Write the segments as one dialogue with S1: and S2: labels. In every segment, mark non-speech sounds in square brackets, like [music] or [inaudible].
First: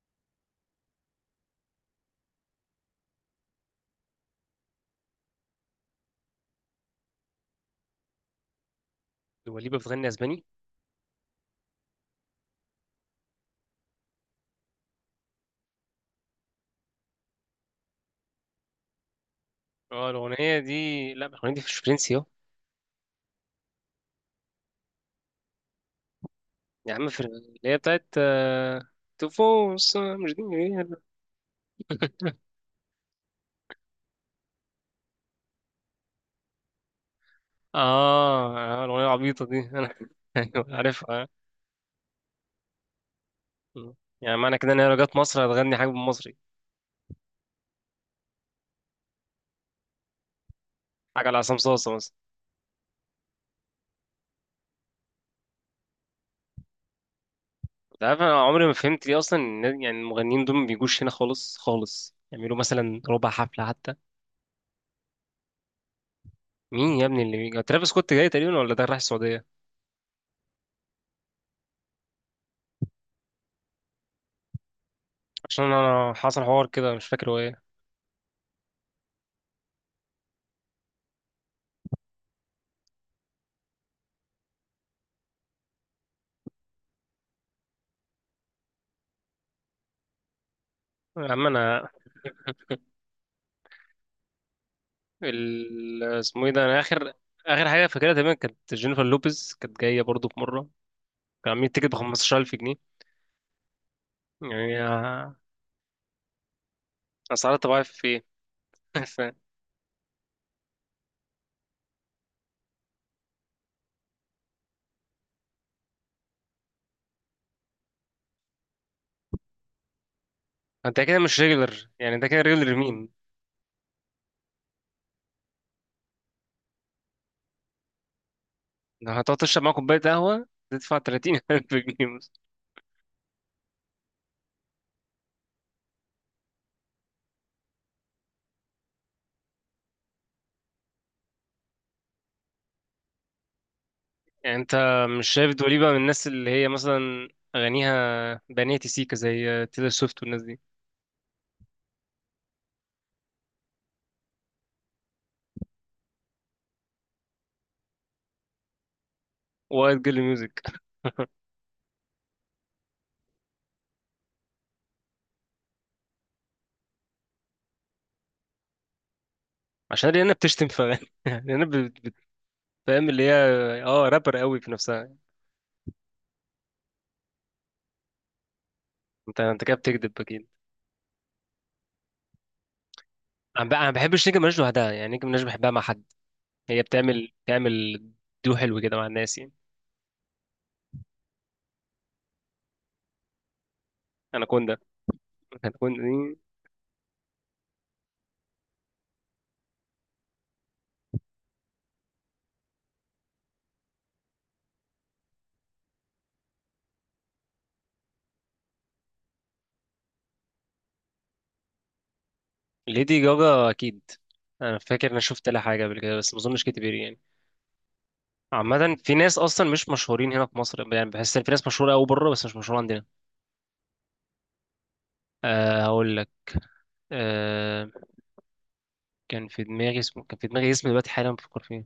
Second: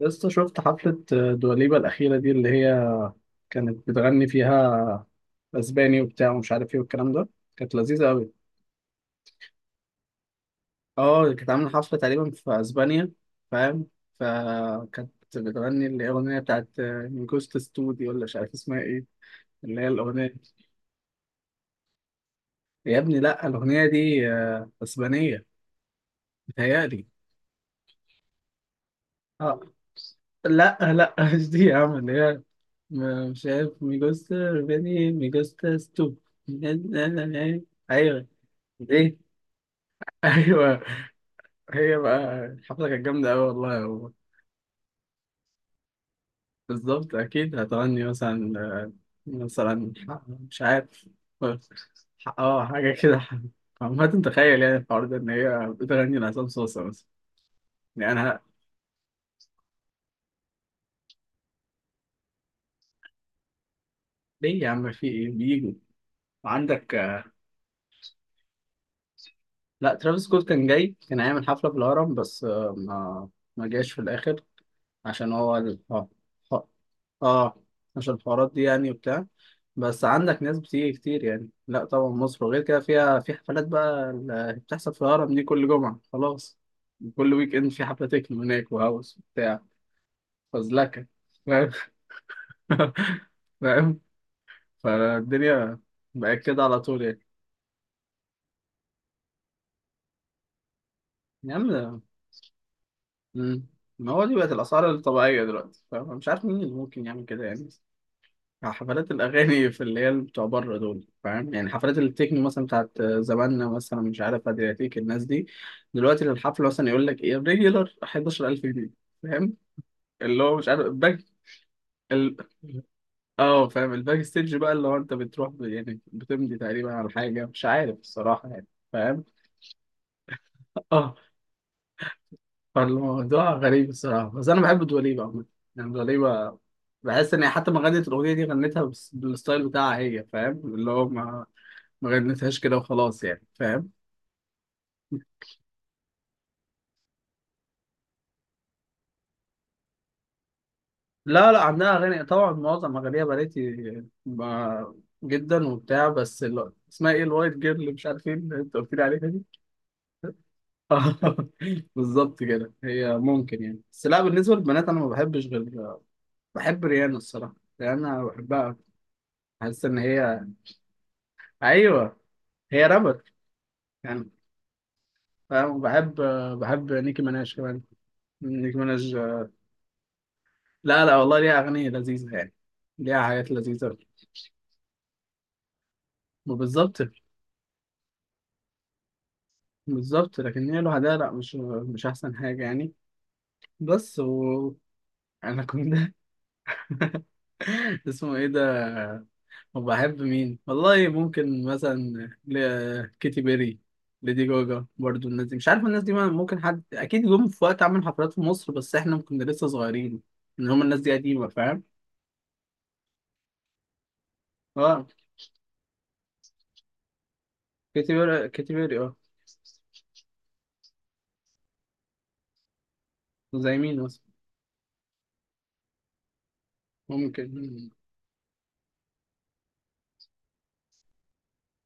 S1: لسه شفت حفلة دواليبا الأخيرة دي، اللي هي كانت بتغني فيها أسباني وبتاع ومش عارف إيه والكلام ده. كانت لذيذة أوي.
S2: دواليبا بتغني اسباني؟
S1: أه، كانت عاملة حفلة تقريبا في أسبانيا. فاهم؟ فكانت بتغني الأغنية بتاعت من جوست ستودي دي، ولا مش عارف اسمها إيه، اللي هي
S2: اه،
S1: الأغنية
S2: الاغنيه
S1: دي.
S2: دي. لا، الاغنيه دي مش فرنسي اه.
S1: يا ابني لأ، الأغنية دي أسبانية.
S2: يا
S1: متهيألي.
S2: عم، اللي هي بتاعت،
S1: أه.
S2: تفوس مش دي
S1: لأ
S2: إيه؟
S1: لأ [laughs] مش دي يا عم اللي هي مش عارف مي جوست بني مي جوست ستو [laughs]
S2: اه.
S1: ايوه.
S2: الاغنيه
S1: دي.
S2: العبيطه دي انا [laughs] أيوة،
S1: ايوه.
S2: عارفها.
S1: هي بقى الحفله كانت جامده قوي والله،
S2: آه.
S1: هو
S2: يعني معنى كده ان هي لو جت مصر هتغني حاجه بالمصري.
S1: بالظبط. اكيد هتغني مثلا مثلا مش عارف.
S2: حاجه على عصام صاصا مثلا.
S1: اه، حاجه كده. عمال تتخيل يعني الحوار ده ان هي بتغني لعصام صوصه مثلا.
S2: انت
S1: يعني
S2: عارف
S1: انا،
S2: انا عمري ما فهمت ليه اصلا، يعني المغنيين دول ما بيجوش هنا خالص خالص يعملوا مثلا ربع حفله حتى.
S1: ليه يا عم؟ في ايه؟ بيجوا عندك.
S2: مين يا ابني اللي بيجي؟ ترافيس سكوت جاي تقريبا، ولا ده رايح السعوديه؟
S1: لا، ترافيس سكوت كان جاي، كان هيعمل حفله في الهرم بس ما جاش في الاخر، عشان هو
S2: عشان
S1: ال... اه
S2: انا حصل حوار
S1: اه.
S2: كده، مش فاكر هو ايه.
S1: آه، عشان الحوارات دي يعني وبتاع، بس عندك ناس بتيجي كتير يعني. لا طبعا مصر وغير كده فيها، في حفلات بقى اللي بتحصل في الهرم دي كل جمعة خلاص. كل ويك اند في حفلة تكنو هناك وهاوس وبتاع. فزلكة.
S2: يا عم
S1: فاهم؟
S2: انا،
S1: [laughs] فاهم. فالدنيا بقت
S2: اسمه ايه
S1: كده
S2: ده،
S1: على
S2: انا
S1: طول
S2: اخر
S1: يعني.
S2: اخر حاجه فاكرها تقريبا كانت جينيفر لوبيز، كانت جايه برضو في مره. كان
S1: يا
S2: عاملين تيكت ب
S1: عم.
S2: 15,000 جنيه.
S1: مم. ما هو دي بقت
S2: يعني
S1: الأسعار الطبيعية دلوقتي. فاهم؟ أنا مش عارف مين اللي ممكن يعمل كده
S2: اسعار
S1: يعني.
S2: طبيعيه في ايه؟ [laughs]
S1: حفلات
S2: ف-
S1: الأغاني في اللي هي بتوع بره دول. فاهم يعني؟ حفلات التكنو مثلا بتاعت زماننا، مثلا مش عارف أدرياتيك الناس دي، دلوقتي للحفلة مثلا يقول لك إيه ريجولار 11,000 جنيه. فاهم؟ اللي هو مش عارف
S2: انت كده
S1: الباك.
S2: مش ريجولر؟ يعني انت
S1: ال...
S2: كده ريجولر مين؟
S1: اه فاهم؟ الباك ستيج بقى اللي هو أنت بتروح يعني بتمضي تقريبا على حاجة مش عارف الصراحة يعني.
S2: لو
S1: فاهم؟
S2: هتقعد تشرب معاه كوبايه قهوه
S1: [laughs]
S2: تدفع
S1: اه.
S2: 30,000 جنيه مثلا.
S1: فالموضوع غريب الصراحة، بس أنا بحب دواليبة عموما. يعني دواليبة بحس ان هي حتى ما غنت الاغنيه دي غنتها بالستايل بتاعها هي. فاهم؟ اللي هو ما غنتهاش كده وخلاص يعني. فاهم؟
S2: يعني انت مش شايف دوليبة من الناس اللي هي مثلا اغانيها بنية سيكا زي تيلر سويفت والناس دي؟
S1: لا لا، عندها اغاني طبعا، معظم اغانيها بناتي ب- جدا وبتاع، بس اسمها ايه، الوايت جيرل اللي مش عارف ايه اللي انت قلت لي عليها دي.
S2: وايت جيرل ميوزك.
S1: [laughs] آه، بالظبط كده. هي ممكن يعني، بس لا بالنسبه للبنات انا ما بحبش غير، بحب ريانا الصراحه. ريانا بحبها. حاسس ان
S2: عشان ريانا
S1: هي،
S2: بتشتم في اغاني. [laughs] ريانا
S1: ايوه، هي
S2: فاهم
S1: رابر
S2: اللي هي، اه،
S1: يعني.
S2: رابر قوي في نفسها.
S1: فاهم؟ بحب، بحب نيكي مناش كمان. نيكي مناش.
S2: انت كده بتكذب اكيد.
S1: لا لا والله، ليها اغاني لذيذه يعني. ليها حاجات
S2: انا، انا ما
S1: لذيذه.
S2: بحبش نيجي مناش لوحدها، يعني نيجي مناش بحبها مع حد. هي
S1: وبالظبط.
S2: بتعمل دو حلو كده مع الناس يعني.
S1: بالظبط، لكن هي لوحدها لا، مش مش احسن حاجه يعني. بس
S2: انا كوندا.
S1: انا
S2: انا
S1: كنت.
S2: كوندا دي.
S1: [laughs] اسمه ايه ده؟ وبحب مين والله، ممكن مثلا ل... كيتي بيري، ليدي جوجا برضو. الناس دي مش عارف، الناس دي ممكن حد اكيد جم في وقت عمل حفلات في مصر، بس احنا كنا لسه صغيرين، ان هم الناس دي قديمه. فاهم؟
S2: ليدي جاجا اكيد. انا
S1: اه،
S2: فاكر انا شفت لها حاجه قبل كده، بس ما اظنش كتير يعني.
S1: كيتي بيري، كيتي
S2: عامه
S1: بيري
S2: في
S1: اه.
S2: ناس اصلا مش مشهورين هنا في مصر، يعني بحس ان في ناس مشهوره قوي بره بس مش مشهوره عندنا.
S1: زي مين مثلا؟
S2: أه، هقول لك.
S1: ممكن.
S2: أه، كان في دماغي اسم دلوقتي، حالا بفكر فيه.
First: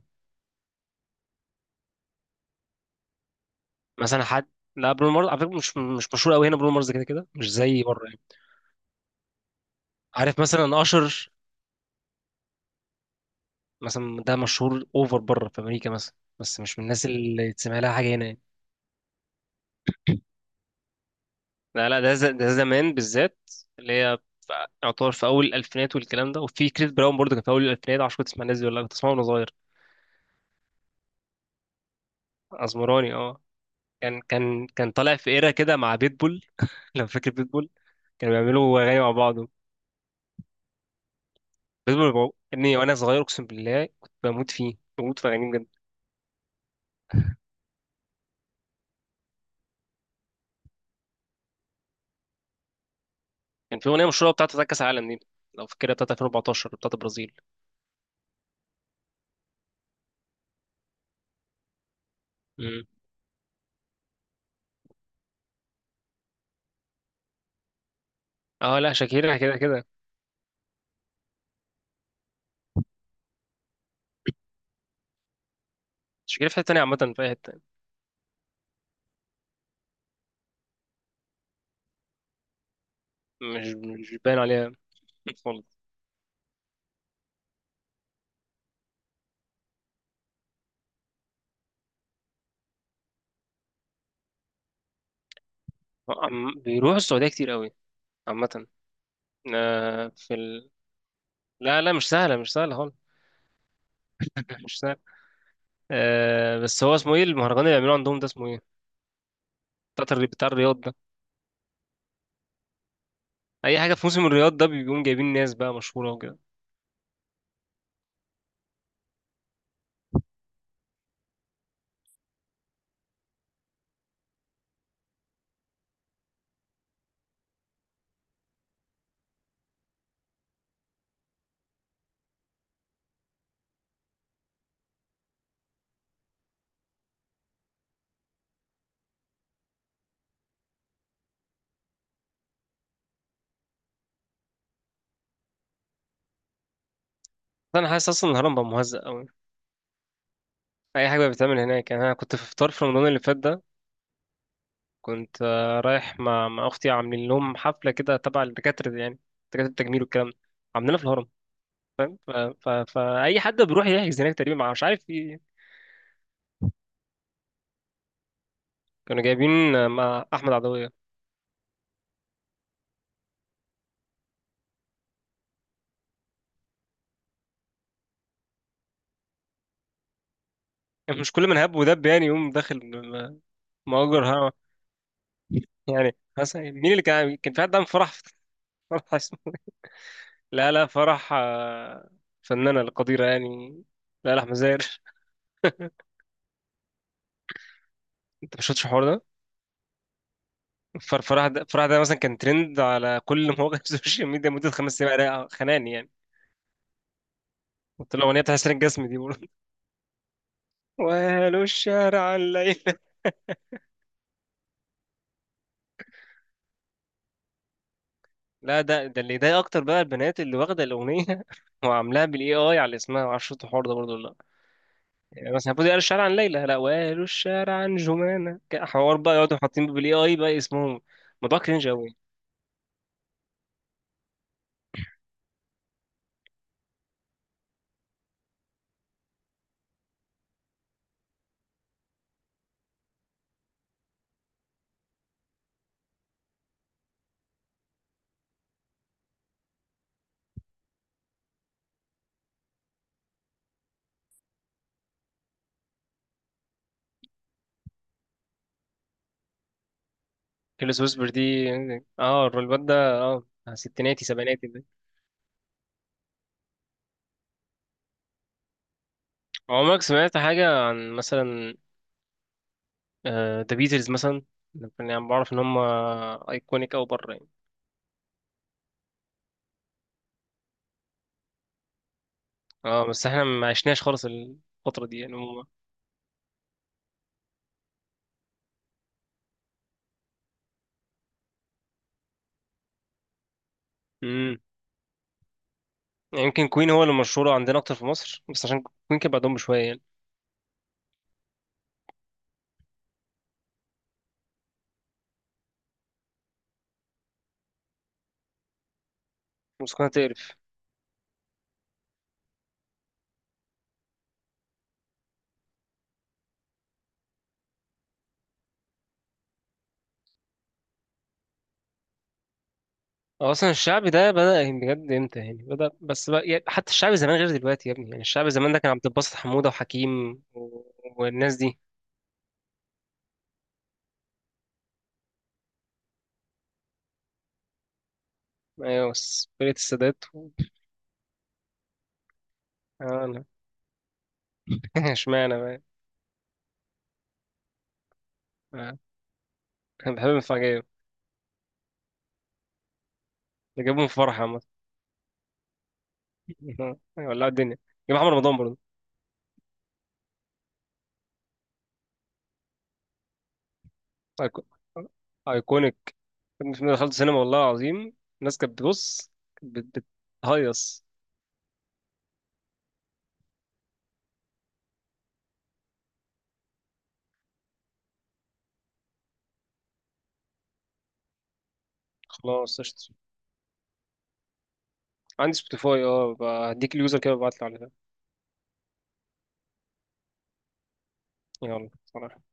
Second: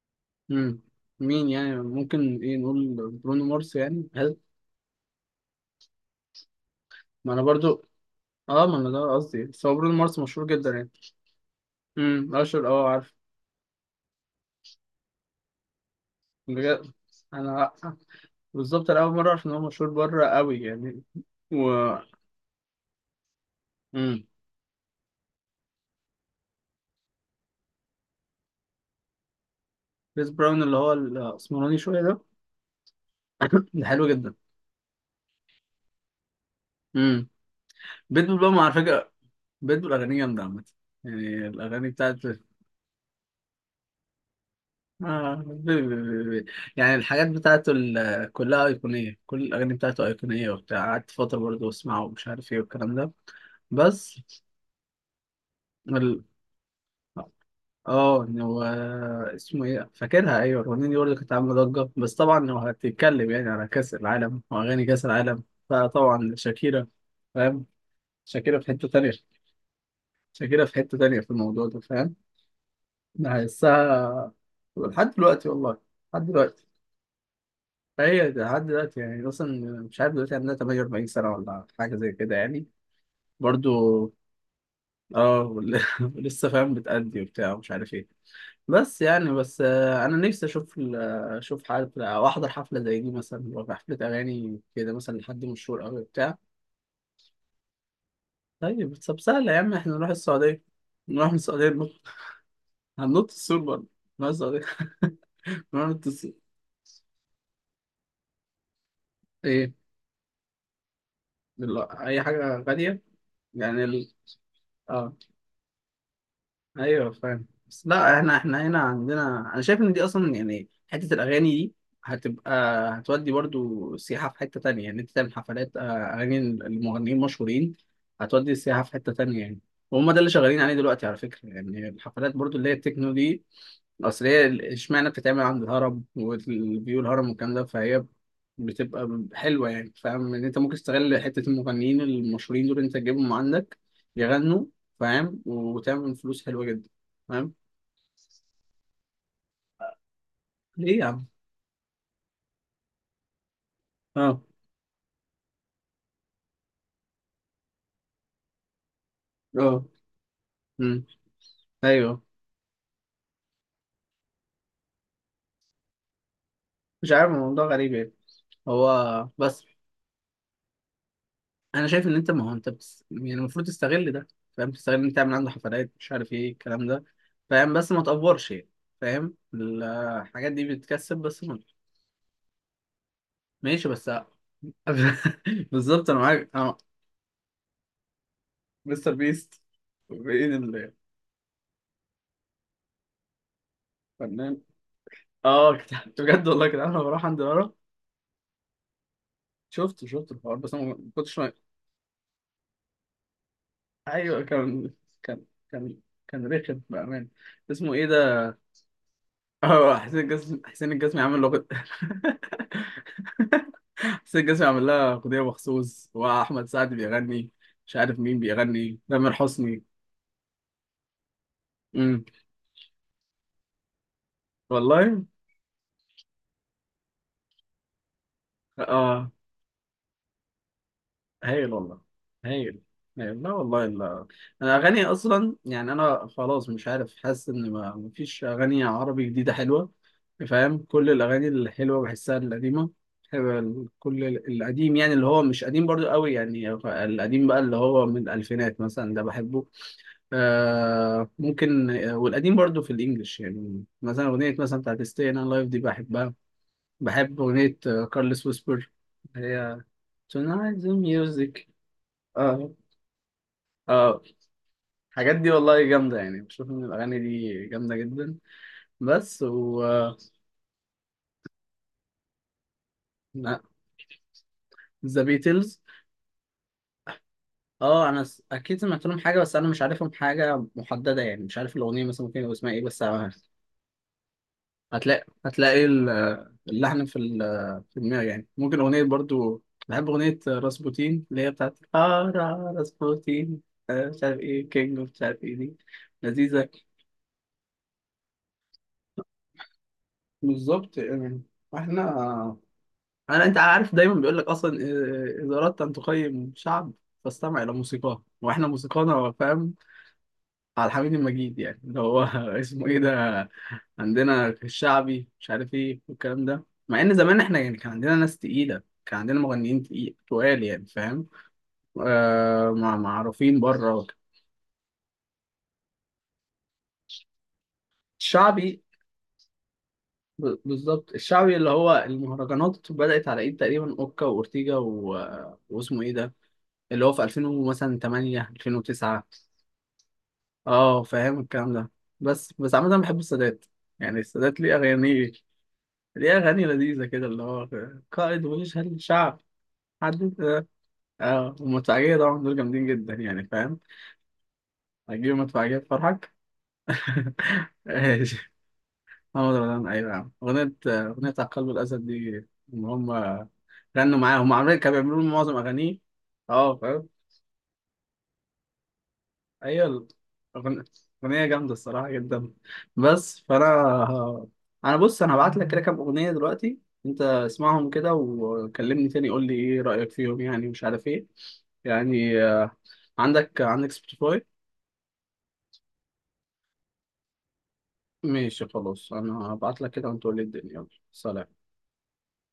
S1: مم. مين يعني ممكن؟ ايه، نقول برونو مارس، يعني
S2: مثلا
S1: هل؟
S2: حد. لا، برونو مارس على فكره مش مشهور قوي هنا، برونو مارس كده كده
S1: ما انا
S2: مش
S1: برضو.
S2: زي بره يعني.
S1: اه، ما انا ده قصدي، بس هو برونو مارس
S2: عارف
S1: مشهور جدا
S2: مثلا
S1: يعني.
S2: اشر،
S1: اشهر، اه، عارف.
S2: مثلا ده مشهور اوفر بره في امريكا مثلا، بس مش من
S1: بجد؟
S2: الناس اللي
S1: انا
S2: تسمع لها حاجه هنا يعني.
S1: بالظبط، انا اول مره اعرف ان هو مشهور بره قوي يعني.
S2: لا
S1: و.
S2: لا، ده ده زمان بالذات، اللي هي
S1: امم
S2: يعتبر في اول الالفينات والكلام ده، وفي كريس براون برضه كان في اول الالفينات. عشان كنت تسمع الناس دي ولا لأ، كنت اسمعه وانا صغير.
S1: كريس براون اللي هو الاسمراني شويه ده.
S2: اسمراني
S1: [coughs]
S2: اه.
S1: [laughs] ده حلو
S2: كان
S1: جدا.
S2: كان كان طالع في ايرا كده مع بيتبول. [laughs] لو
S1: امم
S2: فاكر بيتبول. كانوا
S1: بيتبول بقى على
S2: بيعملوا اغاني مع
S1: فكره.
S2: بعض.
S1: بيتبول اغانيه جامده عامه. يعني الاغاني بتاعته
S2: ابني وانا صغير اقسم بالله كنت بموت فيه، بموت في
S1: آه.
S2: اغانيه بجد.
S1: بي- بي- بي- بي. يعني الحاجات بتاعته كلها ايقونيه. كل الاغاني بتاعته ايقونيه وبتاع. قعدت فتره برضه اسمعه ومش عارف ايه والكلام ده.
S2: كان في اغنيه
S1: بس
S2: مشهوره بتاعته بتاعت كاس العالم دي، لو فاكرها بتاعت
S1: ال...
S2: 2014 بتاعت البرازيل.
S1: اه إن هو، اسمه ايه، فاكرها. ايوه، الاغنيه دي برضه كانت عامله ضجه، بس طبعا لو
S2: مم.
S1: هتتكلم يعني على كاس العالم واغاني كاس العالم، فطبعا شاكيرا. فاهم؟ شاكيرا في
S2: اه،
S1: حته
S2: لا،
S1: تانية.
S2: شاكيرا كده كده.
S1: شاكيرا في حته تانية في الموضوع ده. فاهم؟ انا هحسها لحد دلوقتي والله، لحد
S2: تشكيلة في حتة
S1: دلوقتي.
S2: تانية عامة في أي حتة.
S1: فهي لحد دلوقتي يعني اصلا، مش عارف دلوقتي عندها 48 سنه ولا حاجه زي كده يعني
S2: مش
S1: برضه.
S2: مش باين عليها
S1: اه.
S2: خالص.
S1: [laughs] لسه فاهم بتأدي وبتاع ومش عارف ايه، بس يعني بس انا نفسي اشوف اشوف حفله او احضر حفله زي دي مثلا، لو في حفله اغاني كده مثلا لحد مشهور قوي بتاع.
S2: بيروحوا السعودية كتير قوي عامة.
S1: طيب، طب سهله يا عم، احنا
S2: آه،
S1: نروح
S2: في
S1: السعوديه،
S2: ال...
S1: نروح من السعوديه
S2: لا
S1: ننط.
S2: لا، مش سهلة، مش سهلة خالص.
S1: هننط السور برضه؟ نروح
S2: [laughs]
S1: السعوديه
S2: مش
S1: [laughs]
S2: سهلة.
S1: نروح ننط السور.
S2: بس هو اسمه ايه المهرجان اللي بيعملوه عندهم ده، اسمه ايه؟
S1: ايه؟
S2: بتاع بتاع الرياض ده.
S1: لا، اي حاجه غاليه.
S2: أي
S1: يعني
S2: حاجة في
S1: ال...
S2: موسم الرياض ده بيقوم
S1: اه
S2: جايبين ناس بقى مشهورة وكده.
S1: ايوه فاهم. بس لا، احنا احنا هنا عندنا، انا شايف ان دي اصلا يعني حته الاغاني دي هتبقى، هتودي برضو سياحه في حته تانية. يعني انت تعمل حفلات اغاني المغنيين المشهورين، هتودي السياحه في حته تانية يعني. وهم ده اللي شغالين عليه دلوقتي على فكره، يعني الحفلات برضو اللي هي التكنو دي اصل هي اشمعنى بتتعمل عند الهرم والفيو الهرم والكلام ده، فهي بتبقى حلوه يعني. فاهم ان انت ممكن تستغل حته المغنيين المشهورين دول، انت تجيبهم عندك يغنوا. فاهم؟ وتعمل فلوس حلوه جدا. فاهم؟
S2: أنا حاسس أصلا الهرم بقى مهزأ قوي.
S1: ليه يا
S2: أي حاجة
S1: عم؟
S2: بقى بتتعمل هناك، يعني أنا كنت في فطار في رمضان اللي فات ده.
S1: اه.
S2: كنت رايح مع أختي، عاملين لهم حفلة كده تبع الدكاترة دي يعني، دكاترة
S1: اه.
S2: التجميل والكلام ده. عاملينها في
S1: امم
S2: الهرم.
S1: ايوه.
S2: فأي حد بيروح يحجز هناك تقريبا، مع مش عارف في.
S1: مش عارف، الموضوع غريب يعني.
S2: كانوا
S1: هو
S2: جايبين
S1: بس،
S2: مع أحمد عدوية.
S1: انا شايف ان انت، ما هو انت بس يعني المفروض تستغل ده. فاهم؟ تستغل ان انت تعمل عنده حفلات مش عارف ايه الكلام ده. فاهم؟ بس ما تقفرش يعني. فاهم؟ الحاجات دي بتكسب
S2: يعني مش
S1: بس
S2: كل من
S1: ما...
S2: هب ودب يعني يقوم داخل،
S1: ماشي بس.
S2: مؤجر، ها.
S1: [laughs] بالظبط
S2: يعني
S1: انا معاك
S2: مثلا
S1: اه.
S2: مين اللي كان في حد عامل فرح [laughs] فرح
S1: مستر
S2: اسمه؟
S1: بيست. مين؟
S2: لا لا، فرح، فنانة القديرة يعني. لا لا، أحمد
S1: الفنان.
S2: زاهر.
S1: اه، كنت بجد والله كده انا بروح عند لارا.
S2: [laughs] أنت ما شفتش الحوار ده؟
S1: شفت الحوار بس انا ما كنتش.
S2: فرح ده، فرح ده مثلا كان ترند على كل مواقع [laughs] السوشيال
S1: ايوه
S2: ميديا مدة
S1: كان،
S2: خمس
S1: كان
S2: أيام خناني
S1: كان
S2: يعني.
S1: كان رخم بامان. اسمه ايه
S2: قلت له أغنية
S1: ده؟
S2: بتاع حسين الجسمي دي بقول
S1: [laughs] اه، حسين الجسمي، حسين
S2: [laughs]
S1: الجسمي عامل له.
S2: وهلو الشارع الليل.
S1: [laughs] حسين الجسمي عامل لها اغنيه مخصوص، واحمد سعد بيغني، مش عارف مين
S2: لا،
S1: بيغني،
S2: ده
S1: تامر
S2: اللي يضايق
S1: حسني.
S2: اكتر بقى، البنات اللي واخده الاغنيه [laughs]
S1: امم
S2: وعاملاها بالاي اي على اسمها، ما اعرفش الحوار ده برضه ولا لا.
S1: والله.
S2: يعني مثلا المفروض قالوا الشارع عن ليلى، لا، وقالوا الشارع عن جمانه، حوار
S1: اه.
S2: بقى يقعدوا حاطين بالاي اي بقى اسمهم. موضوع
S1: هايل
S2: كرنج
S1: والله.
S2: قوي.
S1: هايل. هايل. لا والله، لا. انا اغاني اصلا يعني انا خلاص مش عارف، حاسس ان ما مفيش اغاني عربي جديده حلوه. فاهم؟ كل الاغاني الحلوه بحسها القديمه. حلوة كل القديم يعني، اللي هو مش قديم برضو قوي يعني، القديم بقى اللي هو من الالفينات مثلا ده بحبه. آه ممكن والقديم برضو في الانجليش يعني مثلا اغنيه مثلا بتاعت ستي انا لايف دي بحبها. بحب اغنيه كارلس ويسبر، هي Tonight's the
S2: كيلو ويسبر دي.
S1: music.
S2: اه،
S1: اه.
S2: الواد ده. اه.
S1: اه.
S2: ستيناتي سبعيناتي ده.
S1: الحاجات دي والله جامدة يعني. بشوف ان الاغاني دي جامدة جدا. بس و،
S2: عمرك سمعت حاجه عن مثلا ذا بيتلز مثلا؟
S1: ذا
S2: يعني بعرف ان هم
S1: بيتلز،
S2: ايكونيك او بره يعني.
S1: اه انا اكيد سمعت لهم حاجة بس انا مش عارفهم حاجة محددة يعني، مش عارف الاغنية مثلا ممكن يبقى اسمها ايه بس.
S2: اه، بس احنا ما عشناش خالص الفتره دي
S1: هتلاقي
S2: يعني هم.
S1: هتلاقي اللحن في في دماغي يعني. ممكن اغنية برضو بحب، اغنية راسبوتين اللي هي بتاعت، اه راسبوتين. مش عارف ايه كينج مش عارف ايه دي.
S2: يعني يمكن
S1: لذيذة.
S2: كوين هو اللي مشهور عندنا اكتر في مصر، بس عشان كوين كان بعدهم بشويه يعني.
S1: بالظبط يعني. احنا، انا، انت عارف دايما بيقول لك اصلا اذا اردت ان تقيم شعب فاستمع الى موسيقاه، واحنا موسيقانا، فاهم،
S2: بس كنا تقرف.
S1: على الحميد المجيد يعني اللي هو [laughs] اسمه ايه ده؟ عندنا الشعبي مش عارف ايه والكلام ده. مع ان زمان احنا يعني كان عندنا ناس تقيله، كان عندنا مغنيين تقيل تقال يعني. فاهم؟ آه،
S2: هو
S1: معروفين
S2: اصلا الشعب
S1: بره.
S2: ده بدأ يعني بجد امتى؟ يعني بدأ بس بقى يعني، حتى الشعب زمان غير دلوقتي يا ابني، يعني الشعب زمان ده
S1: الشعبي،
S2: كان عبد الباسط حمودة وحكيم و...
S1: بالظبط الشعبي
S2: والناس
S1: اللي
S2: دي.
S1: هو المهرجانات بدأت على ايد تقريبا اوكا واورتيجا واسمه ايه ده، اللي هو في 2000 مثلا 8
S2: ايوه،
S1: 2009.
S2: بس فرقة السادات و...
S1: اه، فاهم الكلام ده. بس عامة بحب
S2: انا
S1: السادات. يعني السادات ليه
S2: [laughs]
S1: أغاني،
S2: اشمعنى بقى.
S1: ليه أغاني لذيذة كده اللي هو قائد ويشهد
S2: آه،
S1: للشعب
S2: انا بحب
S1: حد.
S2: المفاجأة.
S1: اه، والمدفعية طبعا دول جامدين جدا يعني. فاهم؟
S2: اللي جابهم في فرح عامة.
S1: هتجيب مدفعية تفرحك.
S2: [laughs] ولع
S1: [laughs]
S2: الدنيا. جاب محمد
S1: ماشي.
S2: رمضان برضه.
S1: محمد رمضان، أيوة يا عم، أغنية، أغنية على قلب الأسد دي، إن هم غنوا معاه، هم
S2: أيكو-
S1: عاملين كانوا بيعملوا معظم أغانيه.
S2: ايكونيك.
S1: اه.
S2: الفيلم ده دخلت سينما والله العظيم. الناس كانت بتبص، كانت
S1: ايوه. الأغن-
S2: بتهيص.
S1: اغنيه جامده الصراحه جدا. بس فانا، انا بص انا هبعت لك كده كام اغنيه دلوقتي، انت اسمعهم كده وكلمني تاني، قول لي ايه رايك فيهم يعني مش عارف ايه، يعني
S2: خلاص قشطة.
S1: عندك سبوتيفاي؟
S2: عندي سبوتيفاي اه، بقى هديك اليوزر كده وابعتلي عليها.
S1: ماشي، خلاص، انا هبعت لك كده وانت قول لي الدنيا. يلا سلام.
S2: يلا سلام.